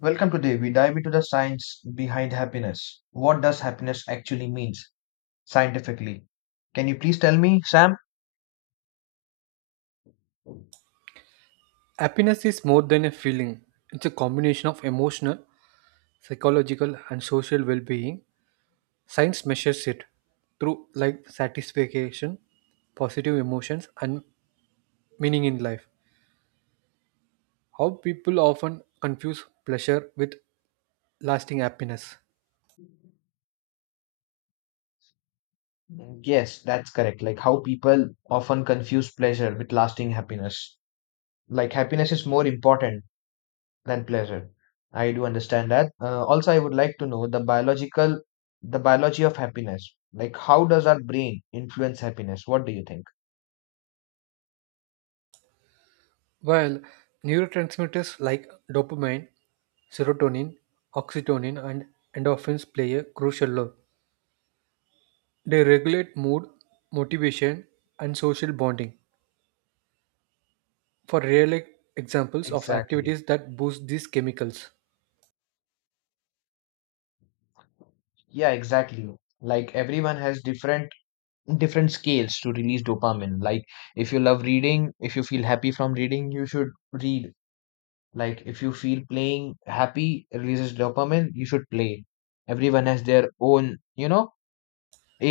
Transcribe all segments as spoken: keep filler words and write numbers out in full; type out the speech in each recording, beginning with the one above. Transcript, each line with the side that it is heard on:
left: Welcome today. We dive into the science behind happiness. What does happiness actually means scientifically? Can you please tell me, Sam?
right: Happiness is more than a feeling, it's a combination of emotional, psychological, and social well being. Science measures it through like satisfaction, positive emotions, and meaning in life. How people often confuse pleasure with lasting happiness.
left: Yes, that's correct. Like how people often confuse pleasure with lasting happiness. Like happiness is more important than pleasure. I do understand that. Uh, also, I would like to know the biological, the biology of happiness. Like how does our brain influence happiness? What do you think?
right: While neurotransmitters like dopamine, serotonin, oxytocin, and endorphins play a crucial role, they regulate mood, motivation, and social bonding. for real e- examples of
left: Exactly.
right: activities that boost these chemicals.
left: Yeah, exactly. Like everyone has different different scales to release dopamine. Like if you love reading, if you feel happy from reading, you should read. Like if you feel playing happy releases dopamine, you should play. Everyone has their own, you know,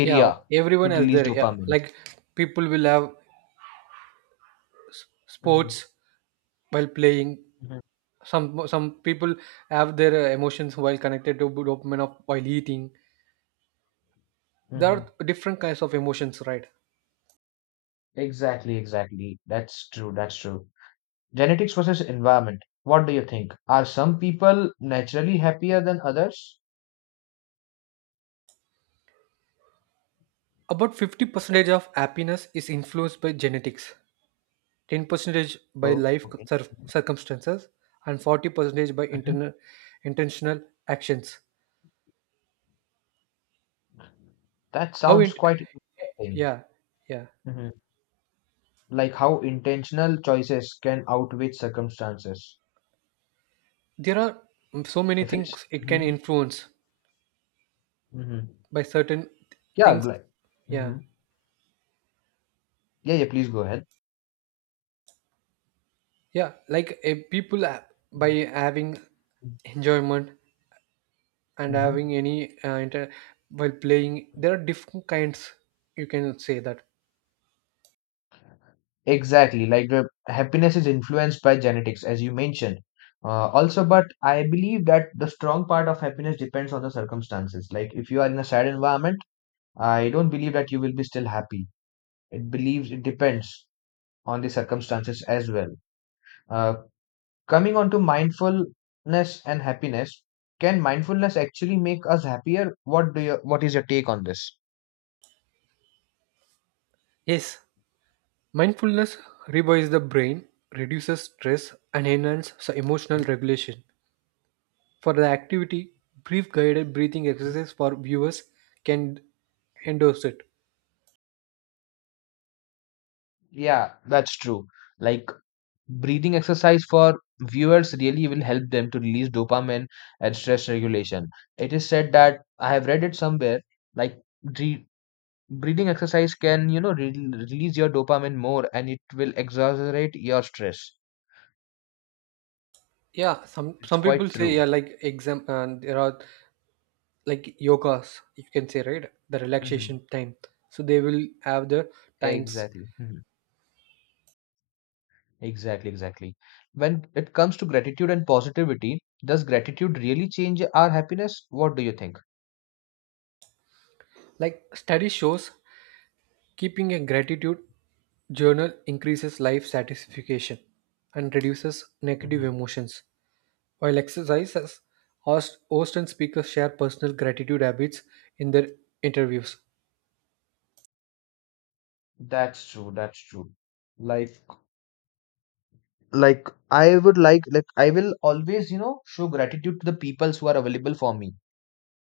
right: Yeah,
left: to
right: everyone has
left: release
right: their yeah,
left: dopamine.
right: like people will have
left: hmm
right: sports while playing.
left: hmm
right: Some some people have their uh, emotions while connected to dopamine of while eating. There
left: hmm
right: are different kinds of emotions, right?
left: Exactly, exactly. That's true, that's true. Genetics versus environment. What do you think? Are some people naturally happier than others?
right: About fifty percentage of happiness is influenced by genetics, ten percentage by
left: Oh,
right: life
left: okay.
right: cir- circumstances, and forty percentage by
left: Mhm.
right: interna- intentional actions.
left: That
right: How
left: sounds
right: it?
left: quite interesting.
right: Yeah, yeah.
left: Like how intentional choices can outweigh circumstances.
right: There are so many
left: If it's
right: things it can
left: Mhm,
right: influence
left: mhm.
right: by certain
left: Yeah,
right: things.
left: like,
right: Yeah,
left: mhm. Yeah, yeah. Please go ahead.
right: yeah, like a people ha- by having
left: Hmm.
right: enjoyment and having any uh, inter- while playing, there are different kinds, you can say that.
left: Exactly, like the happiness is influenced by genetics, as you mentioned. Uh, also, but I believe that the strong part of happiness depends on the circumstances. Like if you are in a sad environment, I don't believe that you will be still happy. It believes it depends on the circumstances as well. Uh, Coming on to mindfulness and happiness, can mindfulness actually make us happier? What do you, what is your take on this?
right: Yes, mindfulness rewires the brain, reduces stress, and enhances emotional regulation. For the activity, brief guided breathing
left: Mhm.
right: exercise for viewers can endorse it.
left: Yeah, that's true. Like breathing exercise for viewers really will help them to release dopamine and stress regulation. It is said that I have read it somewhere, like re breathing exercise can, you know, re release your dopamine more and it will exaggerate your stress.
right: Yeah, some
left: It's
right: some people
left: quite
right: say
left: true.
right: yeah, like exam and there are like yogas, you can say, right, the
left: Hmm.
right: relaxation time. So they will have the times.
left: Exactly. Mhm. Exactly, exactly. When it comes to gratitude and positivity, does gratitude really change our happiness? What do you think?
right: Like study shows, keeping a gratitude journal increases life satisfaction and reduces negative
left: Mhm.
right: emotions. While exercises, host, host and speakers share personal gratitude habits in their interviews.
left: That's true. That's true. Like, like I would like, like I will always, you know, show gratitude to the peoples who are available for me,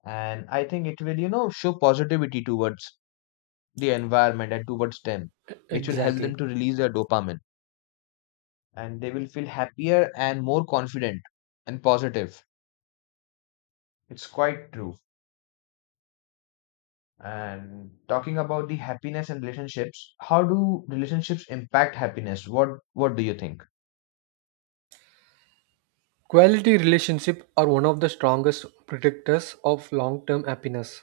left: and I think it will, you know, show positivity towards the environment and towards them, which will help
right: Exactly.
left: them to release their dopamine, and they will feel happier and more confident and positive. It's quite true. And talking about the happiness and relationships, how do relationships impact happiness? What what do you think?
right: Quality relationship are one of the strongest predictors of long-term happiness.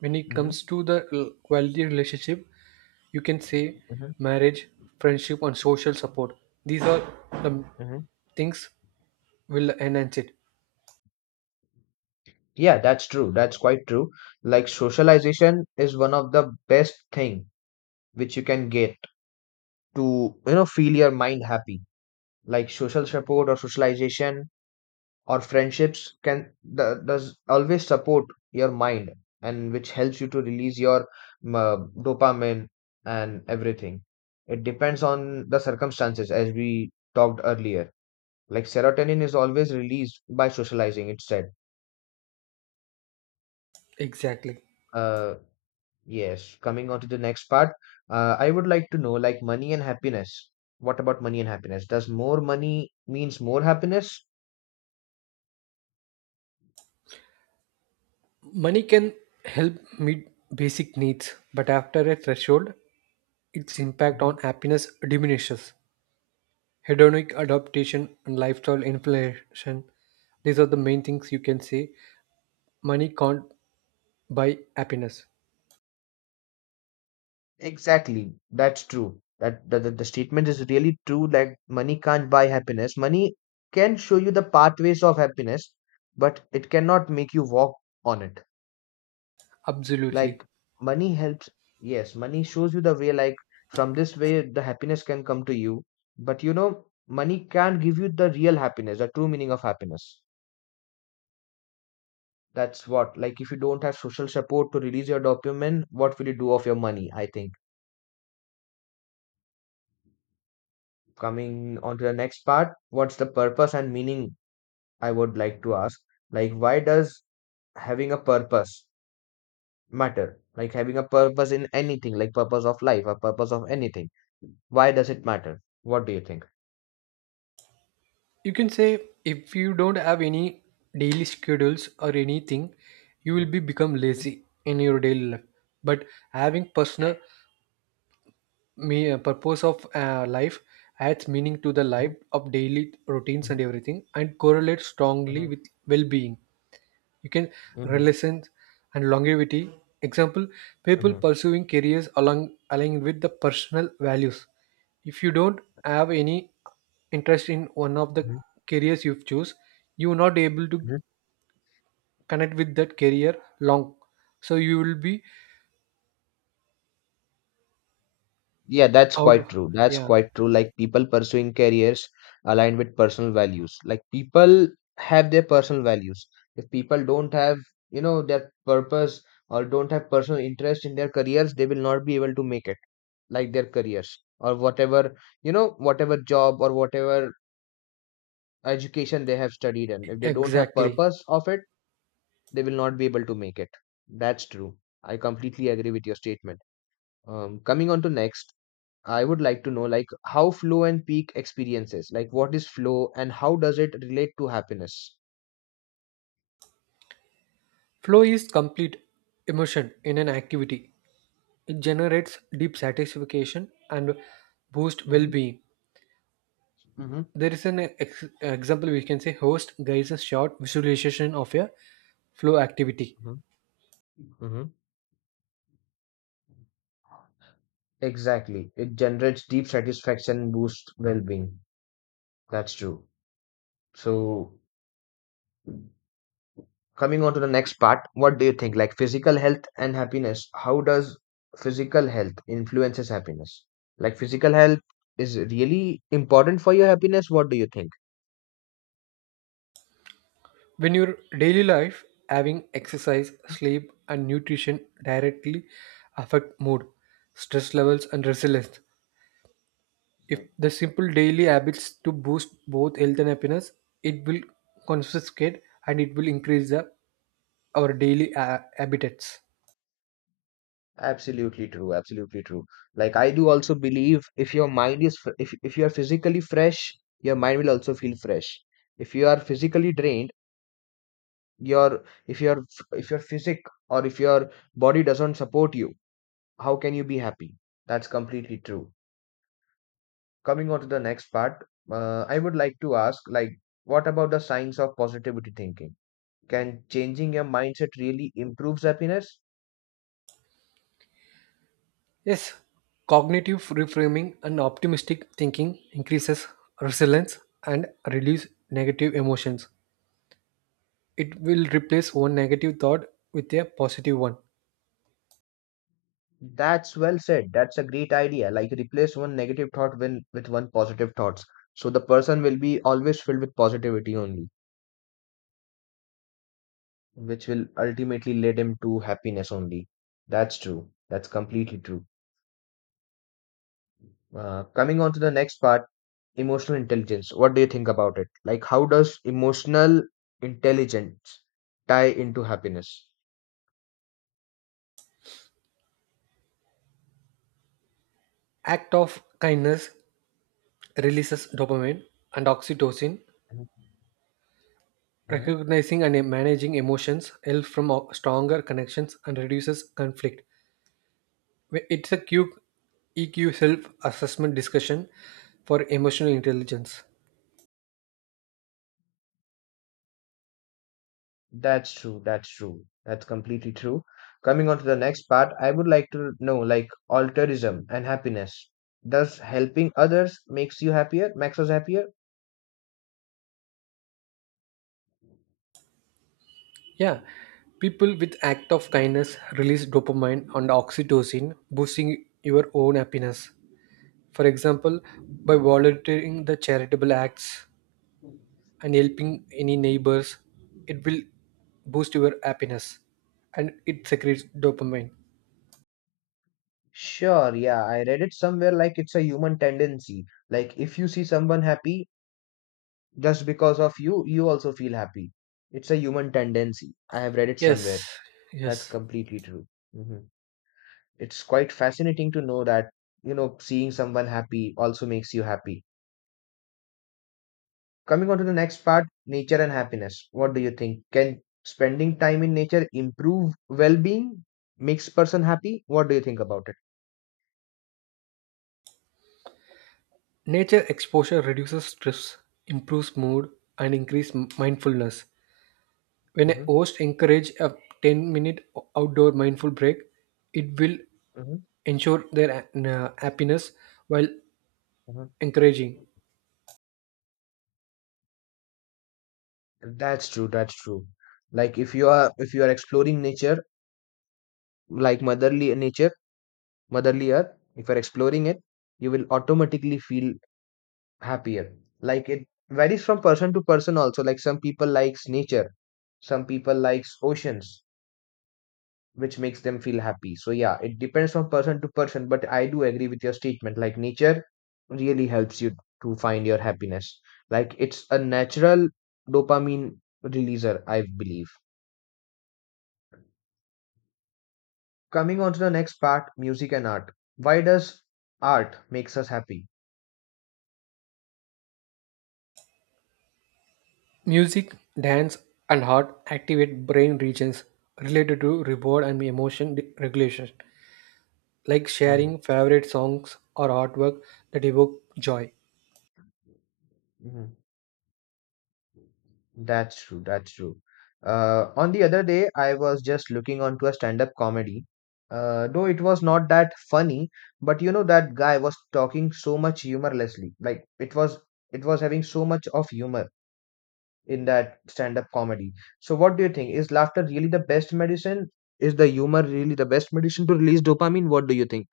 right: When it
left: hmm
right: comes to the l- quality relationship, you can say
left: hmm
right: marriage, friendship, and social support, these are the
left: hmm
right: things will enhance it.
left: Yeah, that's true. That's quite true. Like socialization is one of the best thing which you can get to, you know, feel your mind happy. Like social support or socialization or friendships can the, does always support your mind, and which helps you to release your um, uh, dopamine and everything. It depends on the circumstances as we talked earlier, like serotonin is always released by socializing, it said.
right: Exactly.
left: uh yes, coming on to the next part. uh, I would like to know, like, money and happiness. What about money and happiness? Does more money means more happiness?
right: Money can help meet basic needs, but after a threshold its impact on happiness diminishes. Hedonic adaptation and lifestyle inflation, these are the main things, you can say money can't buy happiness.
left: Exactly. That's true. That, the that the statement is really true. Like money can't buy happiness. Money can show you the pathways of happiness, but it cannot make you walk on it.
right: Absolutely.
left: Like money helps. Yes, money shows you the way. Like from this way, the happiness can come to you. But you know, money can't give you the real happiness, the true meaning of happiness. That's what. Like if you don't have social support to release your dopamine, what will you do of your money? I think. Coming on to the next part, what's the purpose and meaning. I would like to ask, like, why does having a purpose matter? Like having a purpose in anything, like purpose of life or purpose of anything. Why does it matter? What do you think?
right: You can say if you don't have any daily schedules or anything, you will
left: Mhm,
right: be become
left: mhm,
right: lazy in your daily life. But having personal
left: correct.
right: me uh, purpose of uh, life adds meaning to the life
left: Mhm,
right: of daily routines and
left: mhm,
right: everything, and correlates strongly
left: mhm,
right: with well-being. You can
left: mhm,
right: relevance and longevity. Example: people
left: mhm,
right: pursuing careers along aligned with the personal values. If you don't have any interest in one of the
left: mhm,
right: careers you've choose, you are not able to
left: mhm.
right: connect with that career long. So you will be
left: Yeah, that's
right: out.
left: quite true. That's
right: Yeah,
left: quite true. Like people pursuing careers aligned with personal values. Like people have their personal values. If people don't have, you know, their purpose or don't have personal interest in their careers, they will not be able to make it. Like their careers or whatever, you know, whatever job or whatever education they have studied in, if they don't have
right: exactly.
left: purpose of it, they will not be able to make it. That's true. I completely agree with your statement. Um, coming on to next, I would like to know, like, how flow and peak experiences, like what is flow and how does it relate to happiness?
right: Flow is complete immersion in an activity. It generates deep satisfaction and boosts
left: hmm
right: well-being.
left: hmm
right: There is an ex- example, we can say host guides a short visualization of a flow activity.
left: hmm hmm Exactly. It generates deep satisfaction, boosts well being. That's true. So, coming on to the next part, what do you think, like physical health and happiness? How does physical health influences happiness? Like physical health is really important for your happiness. What do you think?
right: When your daily life, having exercise, sleep, and nutrition directly affect mood, stress levels, and resilience. If
left: Mhm.
right: the simple daily habits to boost both health and happiness, it will confiscate and it will increase the, our daily uh, habitats.
left: Absolutely true. Absolutely true. Like I do also believe, if your mind is f- if, if you are physically fresh, your mind will also feel fresh. If you are physically drained, your if your f- if your physic or if your body doesn't support you, how can you be happy? That's completely true. Coming on to the next part, uh, I would like to ask, like, what about the science of positivity thinking? Can changing your mindset really improves happiness?
right: Yes, cognitive reframing and optimistic thinking increases resilience and reduce negative emotions. It will replace one negative thought with a positive one.
left: That's well said. That's a great idea. Like, replace one negative thought when, with one positive thoughts. So the person will be always filled with positivity only, which will ultimately lead him to happiness only. That's true. That's completely true. Uh, coming on to the next part, emotional intelligence. What do you think about it? Like, how does emotional intelligence tie into happiness?
right: Act of kindness releases dopamine and oxytocin.
left: Mhm, mhm.
right: Recognizing and managing emotions helps from o- stronger connections and reduces conflict. Wh- It's a Q- E Q self-assessment discussion for emotional intelligence.
left: That's true. That's true. That's completely true. Coming on to the next part, I would like to know, like, altruism and happiness. Does helping others makes you happier? Makes us happier?
right: Yeah, people with act of kindness release dopamine and oxytocin, boosting your own happiness. For example, by volunteering the charitable acts and helping any neighbors, it will boost your happiness and it secretes dopamine.
left: Sure. Yeah, I read it somewhere. Like, it's a human tendency. Like, if you see someone happy, just because of you, you also feel happy. It's a human tendency. I have read it
right: Yes,
left: somewhere. That's
right: yes.
left: completely true. Hmm. It's quite fascinating to know that, you know, seeing someone happy also makes you happy. Coming on to the next part, nature and happiness. What do you think? Can spending time in nature improve well-being, makes person happy? What do you think about it?
right: Nature exposure reduces stress, improves mood, and increases mindfulness. When a
left: hmm
right: host encourages a ten minute outdoor mindful break, it will
left: hmm
right: ensure their uh, happiness while
left: hmm
right: encouraging.
left: That's true. That's true. Like if you are if you are exploring nature, like motherly nature, motherly earth, if you're exploring it, you will automatically feel happier. Like it varies from person to person also. Like some people likes nature, some people likes oceans, which makes them feel happy. So yeah, it depends from person to person, but I do agree with your statement. Like nature really helps you to find your happiness. Like it's a natural dopamine releaser, I believe. Coming on to the next part, music and art. Why does art makes us happy?
right: Music, dance, and art activate brain regions related to reward and emotion de- regulation, like sharing favorite songs or artwork that evoke joy.
left: Mhm. That's true. That's true. Uh, on the other day, I was just looking onto a stand-up comedy. Uh, though it was not that funny, but you know that guy was talking so much humorlessly. Like it was, it was having so much of humor in that stand-up comedy. So what do you think? Is laughter really the best medicine? Is the humor really the best medicine to release dopamine? What do you think?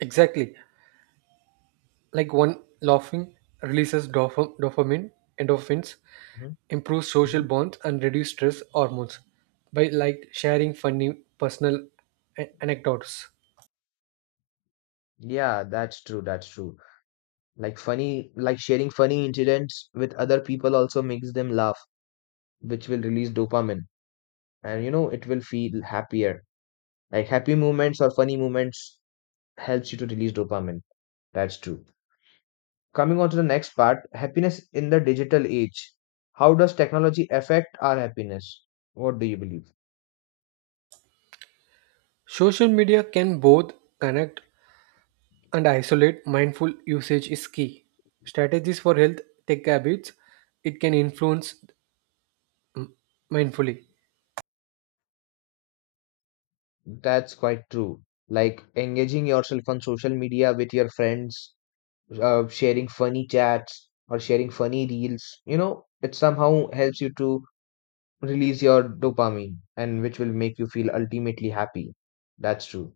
right: Exactly, like one laughing releases dopam- dopamine, endorphins,
left: Mhm,
right: improves social
left: mhm.
right: bonds, and reduce stress hormones by like sharing funny personal a- anecdotes.
left: Yeah, that's true. That's true. Like funny, like sharing funny incidents with other people also makes them laugh, which will release dopamine, and you know it will feel happier. Like happy moments or funny moments helps you to release dopamine. That's true. Coming on to the next part, happiness in the digital age. How does technology affect our happiness? What do you believe?
right: Social media can both connect and isolate, mindful usage is key. Strategies for health tech habits, it can influence mindfully.
left: That's quite true. Like engaging yourself on social media with your friends, uh, sharing funny chats or sharing funny reels, you know, it somehow helps you to release your dopamine, and which will make you feel ultimately happy. That's true.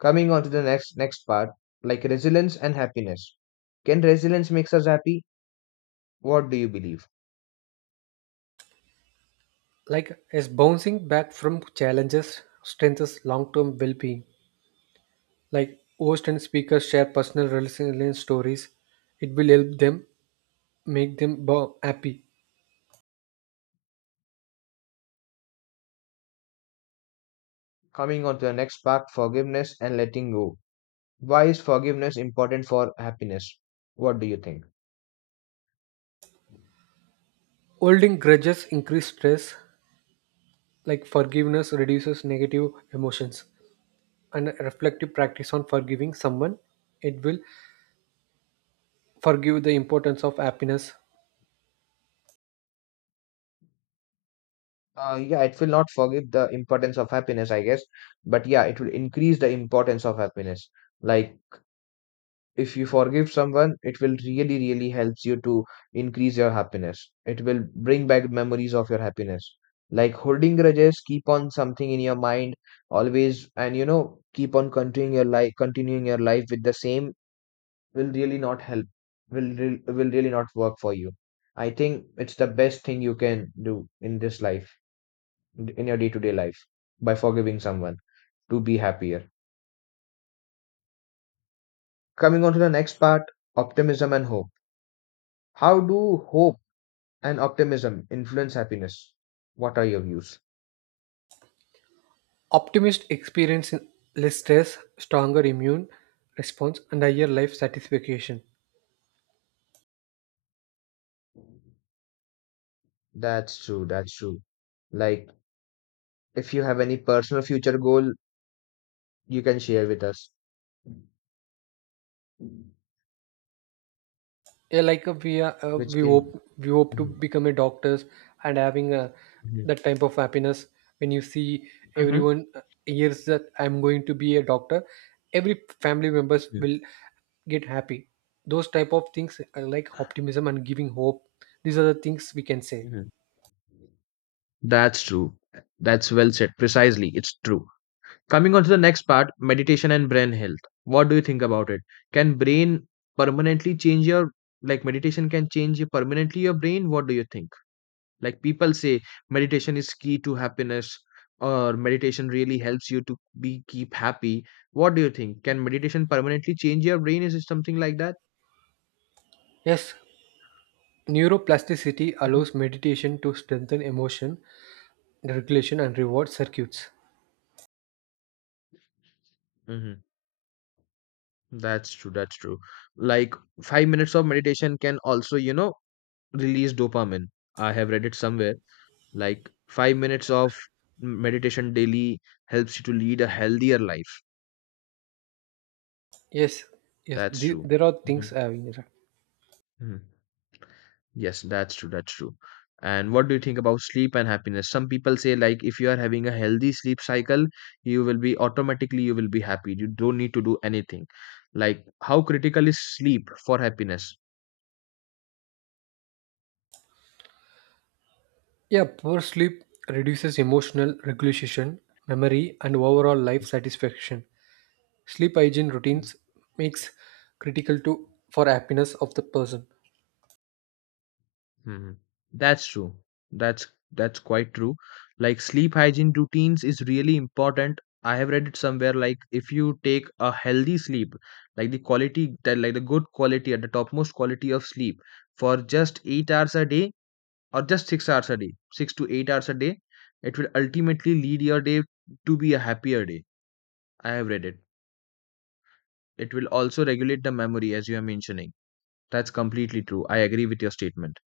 left: Coming on to the next next part, like resilience and happiness. Can resilience makes us happy? What do you believe?
right: Like as bouncing back from challenges strengthens long-term well-being. Like host and speakers share personal resilience stories, it will help them make them bo- happy.
left: Coming on to the next part, forgiveness and letting go. Why is forgiveness important for happiness? What do you think?
right: Holding grudges increase stress. Like forgiveness reduces negative emotions, and a reflective practice on forgiving someone, it will forgive the importance of happiness.
left: Uh, yeah, it will not forgive the importance of happiness, I guess, but yeah, it will increase the importance of happiness. Like if you forgive someone, it will really really helps you to increase your happiness. It will bring back memories of your happiness. Like holding grudges keep on something in your mind always, and you know, keep on continuing your life continuing your life with the same will really not help, will re- will really not work for you. I think it's the best thing you can do in this life, in your day to day life, by forgiving someone, to be happier. Coming on to the next part, optimism and hope. How do hope and optimism influence happiness? What are your views?
right: Optimists experience less stress, stronger immune response, and higher life satisfaction.
left: That's true. That's true. Like, if you have any personal future goal, you can share with us,
right: Yeah, like uh, we are, uh,
left: which
right: we
left: in
right: hope we hope to
left: mhm,
right: become a doctors, and having uh,
left: mhm,
right: that type of happiness when you see
left: mhm,
right: everyone uh, hears that I'm going to be a doctor. Every family members
left: mhm,
right: will get happy. Those type of things are like optimism and giving hope. These are the things we can say.
left: mhm. That's true. That's well said. Precisely. It's true. Coming on to the next part, meditation and brain health. What do you think about it? Can brain permanently change your, like meditation can change your permanently your brain? What do you think? Like people say, meditation is key to happiness, or meditation really helps you to be keep happy. What do you think? Can meditation permanently change your brain? Is it something like that?
right: Yes, neuroplasticity allows meditation to strengthen emotion regulation and reward circuits.
left: Mm-hmm. That's true. That's true. Like five minutes of meditation can also, you know, release dopamine. I have read it somewhere. Like five minutes of m- meditation daily helps you to lead a healthier life.
right: Yes, yes,
left: That's
right: the,
left: true.
right: there are
left: Hmm.
right: things I have in that.
left: Hmm. Yes, that's true. That's true. And what do you think about sleep and happiness? Some people say like if you are having a healthy sleep cycle, you will be automatically you will be happy. You don't need to do anything. Like how critical is sleep for happiness?
right: Yeah, poor sleep reduces emotional regulation, memory, and overall life satisfaction. Sleep hygiene routines makes critical to for happiness of the person.
left: Hmm. That's true. That's that's quite true. Like sleep hygiene routines is really important. I have read it somewhere like if you take a healthy sleep, like the quality that like the good quality at the topmost quality of sleep for just eight hours a day, or just six hours a day, six to eight hours a day, it will ultimately lead your day to be a happier day. I have read it. It will also regulate the memory as you are mentioning. That's completely true. I agree with your statement.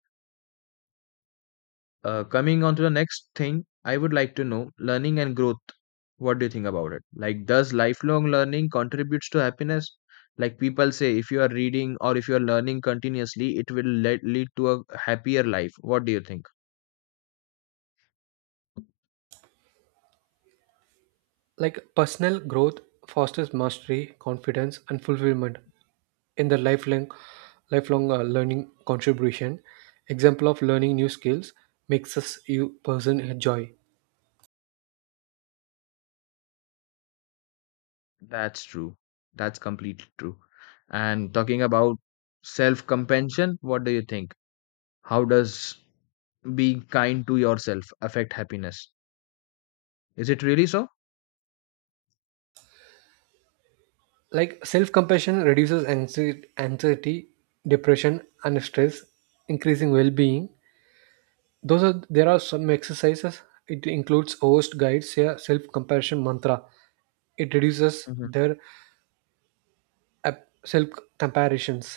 left: Uh, coming on to the next thing, I would like to know learning and growth. What do you think about it? Like, does lifelong learning contributes to happiness? Like people say, if you are reading or if you are learning continuously, it will le- lead to a happier life. What do you think?
right: Like personal growth fosters mastery, confidence, and fulfillment in their lifelong lifelong uh, learning contribution. Example of learning new skills makes us you person enjoy.
left: That's true. That's completely true. And talking about self compassion, what do you think? How does being kind to yourself affect happiness? Is it really so?
right: Like self compassion reduces anxie- anxiety, depression, and stress, increasing well being. Those are there are some exercises. It includes host guides a self compassion mantra. It reduces
left: Hmm.
right: their self comparisons.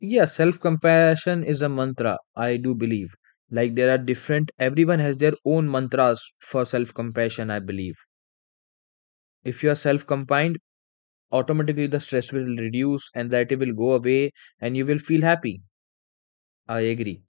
left: Yeah, self compassion is a mantra, I do believe. Like there are different, everyone has their own mantras for self compassion, I believe. If you are self compined, automatically the stress will reduce, anxiety will go away, and you will feel happy. I agree.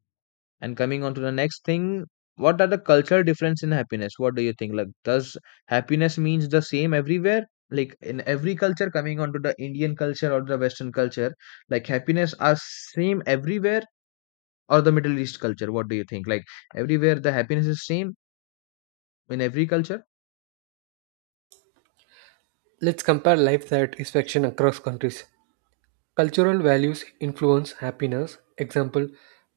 left: And coming on to the next thing, what are the culture difference in happiness? What do you think? Like, does happiness means the same everywhere? Like in every culture, coming on to the Indian culture or the Western culture, like happiness are same everywhere or the Middle East culture? What do you think? Like everywhere the happiness is same in every culture?
right: Let's compare life satisfaction across countries. Cultural values influence happiness. Example,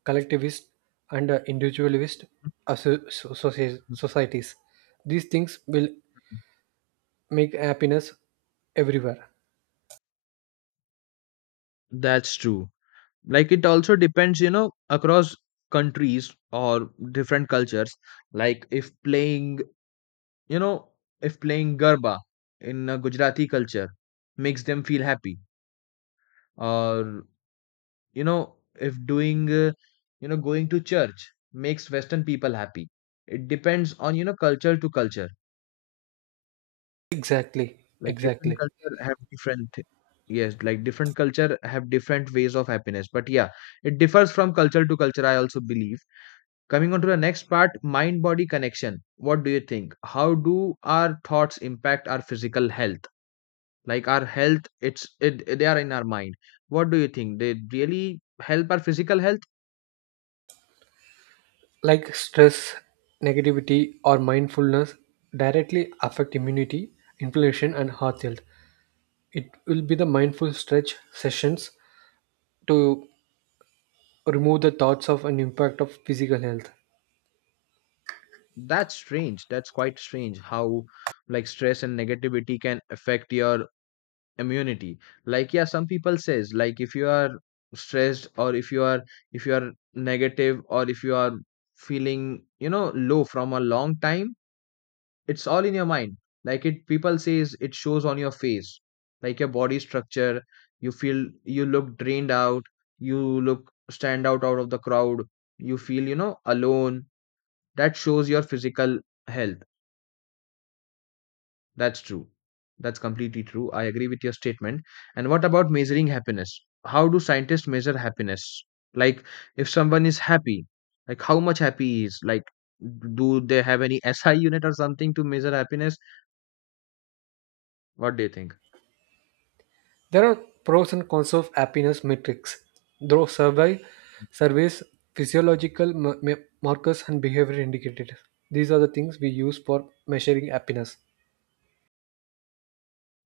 right: collectivist and uh, individualist asso- so- socie- societies. These things will make happiness everywhere.
left: That's true. Like it also depends, you know, across countries or different cultures. Like if playing You know, if playing Garba in a Gujarati culture makes them feel happy, or you know, if doing uh, you know going to church makes Western people happy. It depends on you know culture to culture.
right: Exactly,
left: Like different
right: exactly.
left: culture have different yes, like different culture have different ways of happiness. But yeah, it differs from culture to culture. I also believe. Coming on to the next part, mind body connection. What do you think? How do our thoughts impact our physical health? Like our health it's it, they are in our mind. What do you think they really help our physical health?
right: Like stress, negativity, or mindfulness directly affect immunity, inflammation, and heart health. It will be the mindful stretch sessions to remove the thoughts of an impact of physical health.
left: That's strange. That's quite strange how like stress and negativity can affect your immunity. Like yeah, some people says like if you are stressed or if you are if you are negative or if you are feeling you know low from a long time, it's all in your mind. Like it people says it shows on your face, like your body structure, you feel, you look drained out, you look stand out out of the crowd, you feel you know alone. That shows your physical health. That's true. That's completely true. I agree with your statement. And what about measuring happiness? How do scientists measure happiness? Like if someone is happy, like how much happy he is, like do they have any si unit or something to measure happiness? What do you think?
right: There are pros and cons of happiness metrics. Though survey surveys, physiological ma- ma- markers, and behavior indicators. These are the things we use for measuring happiness.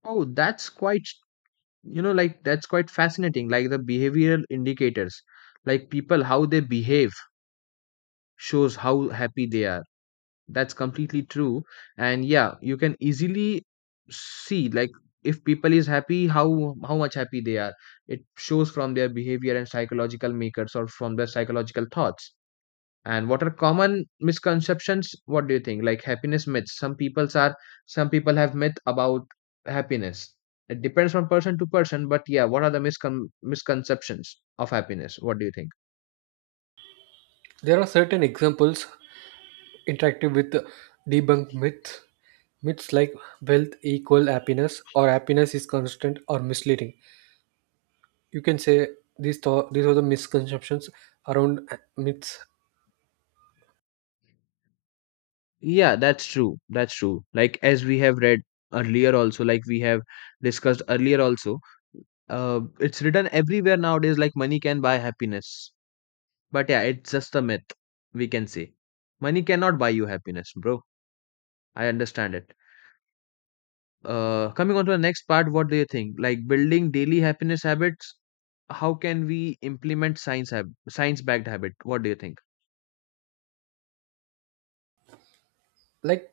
left: Oh, that's quite, you know, like that's quite fascinating. Like the behavioral indicators, like people, how they behave shows how happy they are. That's completely true. And yeah, you can easily see like if people is happy, how how much happy they are. It shows from their behavior and psychological makers or from their psychological thoughts. And what are common misconceptions? What do you think? Like happiness myths. Some people's are some people have myth about happiness. It depends from person to person, but yeah, what are the miscon- misconceptions of happiness? What do you think?
right: There are certain examples interactive with debunk myths. Myths like wealth equal happiness or happiness is constant or misleading. You can say these thought these are the misconceptions around myths.
left: Yeah, that's true. That's true. Like as we have read earlier also, like we have discussed earlier also, uh, it's written everywhere nowadays like money can buy happiness. But yeah, it's just a myth, we can say. Money cannot buy you happiness, bro. I understand it. uh, coming on to the next part, what do you think? Like building daily happiness habits, how can we implement science hab- science-backed habit? What do you think?
right: Like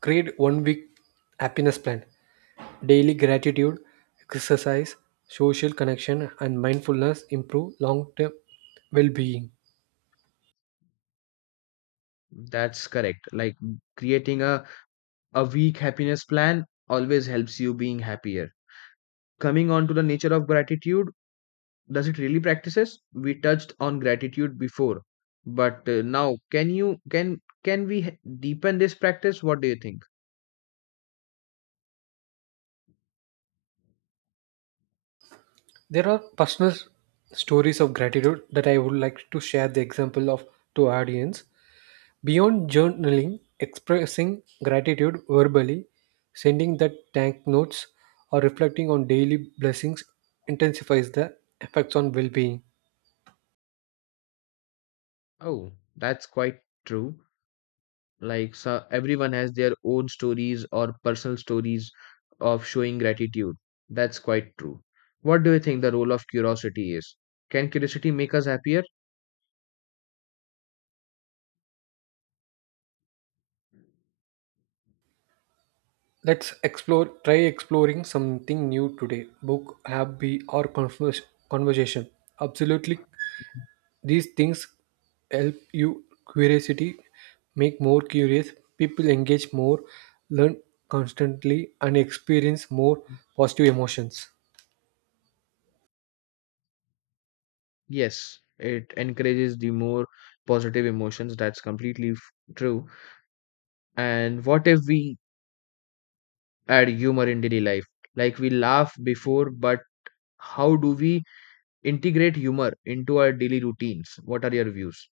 right: create one week happiness plan, daily gratitude, exercise, social connection, and mindfulness improve long term well being.
left: That's correct. Like creating a, a week happiness plan always helps you being happier. Coming on to the nature of gratitude, does it really practices? We touched on gratitude before, but uh, now can you can can we h- deepen this practice? What do you think?
right: There are personal stories of gratitude that I would like to share the example of to audience. Beyond journaling, expressing gratitude verbally, sending the thank notes, or reflecting on daily blessings intensifies the effects on well being.
left: Oh, that's quite true. Like so everyone has their own stories or personal stories of showing gratitude. That's quite true. What do you think the role of curiosity is? Can curiosity make us happier?
right: Let's explore, try exploring something new today, book, hobby, or converse, conversation. Absolutely, these things help you curiosity, make more curious, people engage more, learn constantly, and experience more positive emotions.
left: Yes, it encourages the more positive emotions. That's completely f- true. And what if we add humor in daily life? Like we laugh before, but how do we integrate humor into our daily routines? What are your views?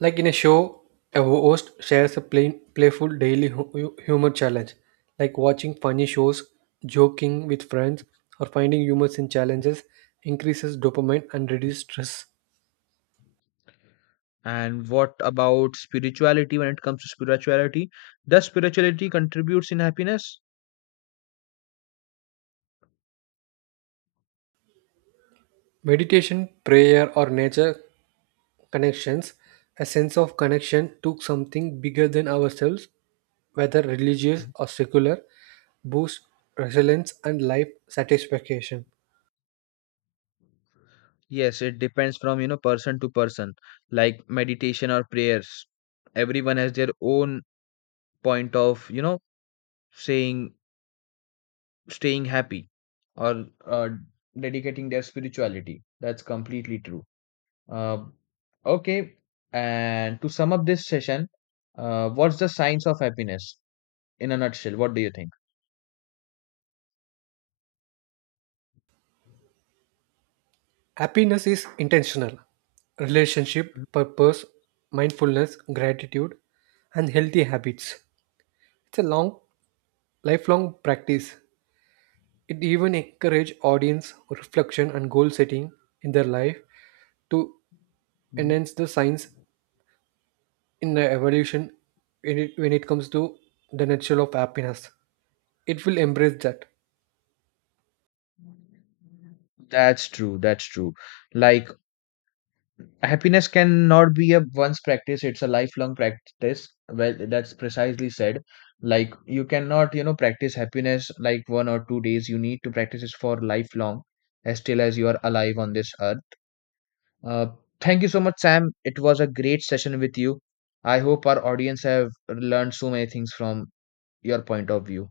right: Like in a show, a host shares a plain, playful daily hu- hu- humor challenge, like watching funny shows, joking with friends, or finding humors in challenges increases dopamine and reduces stress.
left: And what about spirituality when it comes to spirituality? Does spirituality contributes in happiness?
right: Meditation, prayer, or nature connections, a sense of connection to something bigger than ourselves, whether religious or secular, boosts resilience and life satisfaction.
left: Yes, it depends from you know person to person, like meditation or prayers. Everyone has their own point of you know saying staying happy or uh, dedicating their spirituality. That's completely true. Uh, okay, and to sum up this session, uh, what's the science of happiness in a nutshell? What do you think?
right: Happiness is intentional. Relationship, purpose, mindfulness, gratitude, and healthy habits. It's a long, lifelong practice. It even encourages audience reflection and goal setting in their life to
left: Mhm.
right: enhance the science in the evolution when it, when it comes to the nature of happiness. It will embrace that.
left: That's true. That's true. Like happiness cannot be a once practice, it's a lifelong practice. Well, that's precisely said. Like you cannot, you know, practice happiness like one or two days. You need to practice it for lifelong, as till as you are alive on this earth. Uh, thank you so much, Sam. It was a great session with you. I hope our audience have learned so many things from your point of view.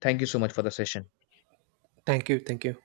left: Thank you so much for the session.
right: Thank you. Thank you.